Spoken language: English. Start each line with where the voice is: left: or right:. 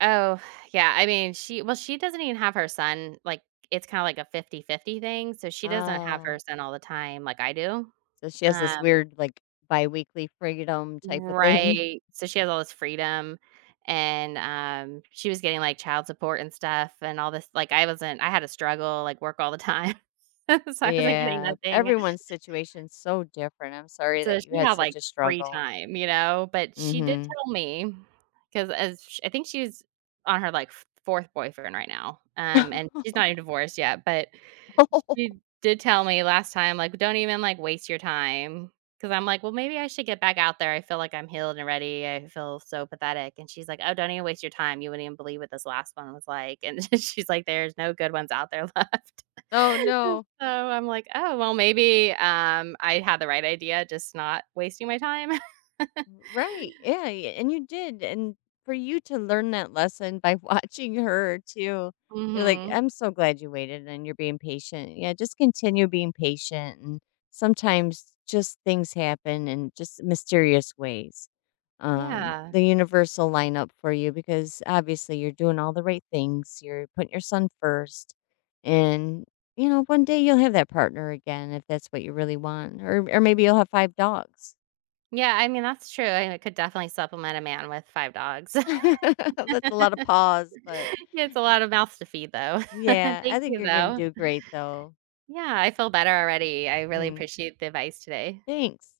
right: Oh, yeah. I mean, she Well, she doesn't even have her son like, it's kinda like a fifty-fifty thing, so she doesn't have
left: Oh.
right: her son all the time like I do.
left: So, she has this
right: Um
left: weird, like, biweekly freedom type of thing.
right: Right. So, she has all this freedom, and, um, she was getting, like, child support and stuff and all this like, I wasn't I had to struggle, like, work all the time, so I wasn't getting
left: Yeah.
right: nothing.
left: Everyone's situation's so different, I'm sorry
right: So,
left: that you
right: she
left: had
right: had, like,
left: such a
right: free
left: struggle.
right: time, you know? But she did
left: Mhm.
right: tell me 'cause as sh I think she's on her, like, f fourth boyfriend right now, um, and she's not even divorced yet, but she did tell me last time, like, "W don't even, like, waste your time," 'cause I'm like, "Well, maybe I should get back out there. I feel like I'm healed already. I feel so pathetic." And she's like, "Oh, don't even waste your time. You wouldn't even believe what this last one was like." And then she's like, "There's no good ones out there left."
left: Oh, no.
right: So, I'm like, "Oh, well, maybe, um, I had the right idea, just not wasting my time."
left: R right. Yeah, y and you did, and for you to learn that lesson by watching her too, you're like
right: Mhm.
left: I'm so glad you waited and you're being patient. Yeah, just continue being patient and sometimes, just things happen in just mysterious ways. Um,
right: Yeah.
left: the universe'll lineup for you, because, obviously, you're doing all the right things, you're putting your son first, and, you know, one day you'll have that partner again, if that's what you really want, or or maybe you'll have 5 dogs.
right: Yeah, I mean, that's true. I I could definitely supplement a man with 5 dogs.
left: That's a lot of paws, but,
right: Yeah, it's a
left: y
right: lot of mouths to feed though.
left: Yeah, I
right: Thank
left: think
right: you
left: you're gonna
right: though.
left: do great though.
right: Yeah, I feel better already. I really
left: Mm.
right: appreciate the advice today.
left: Thanks.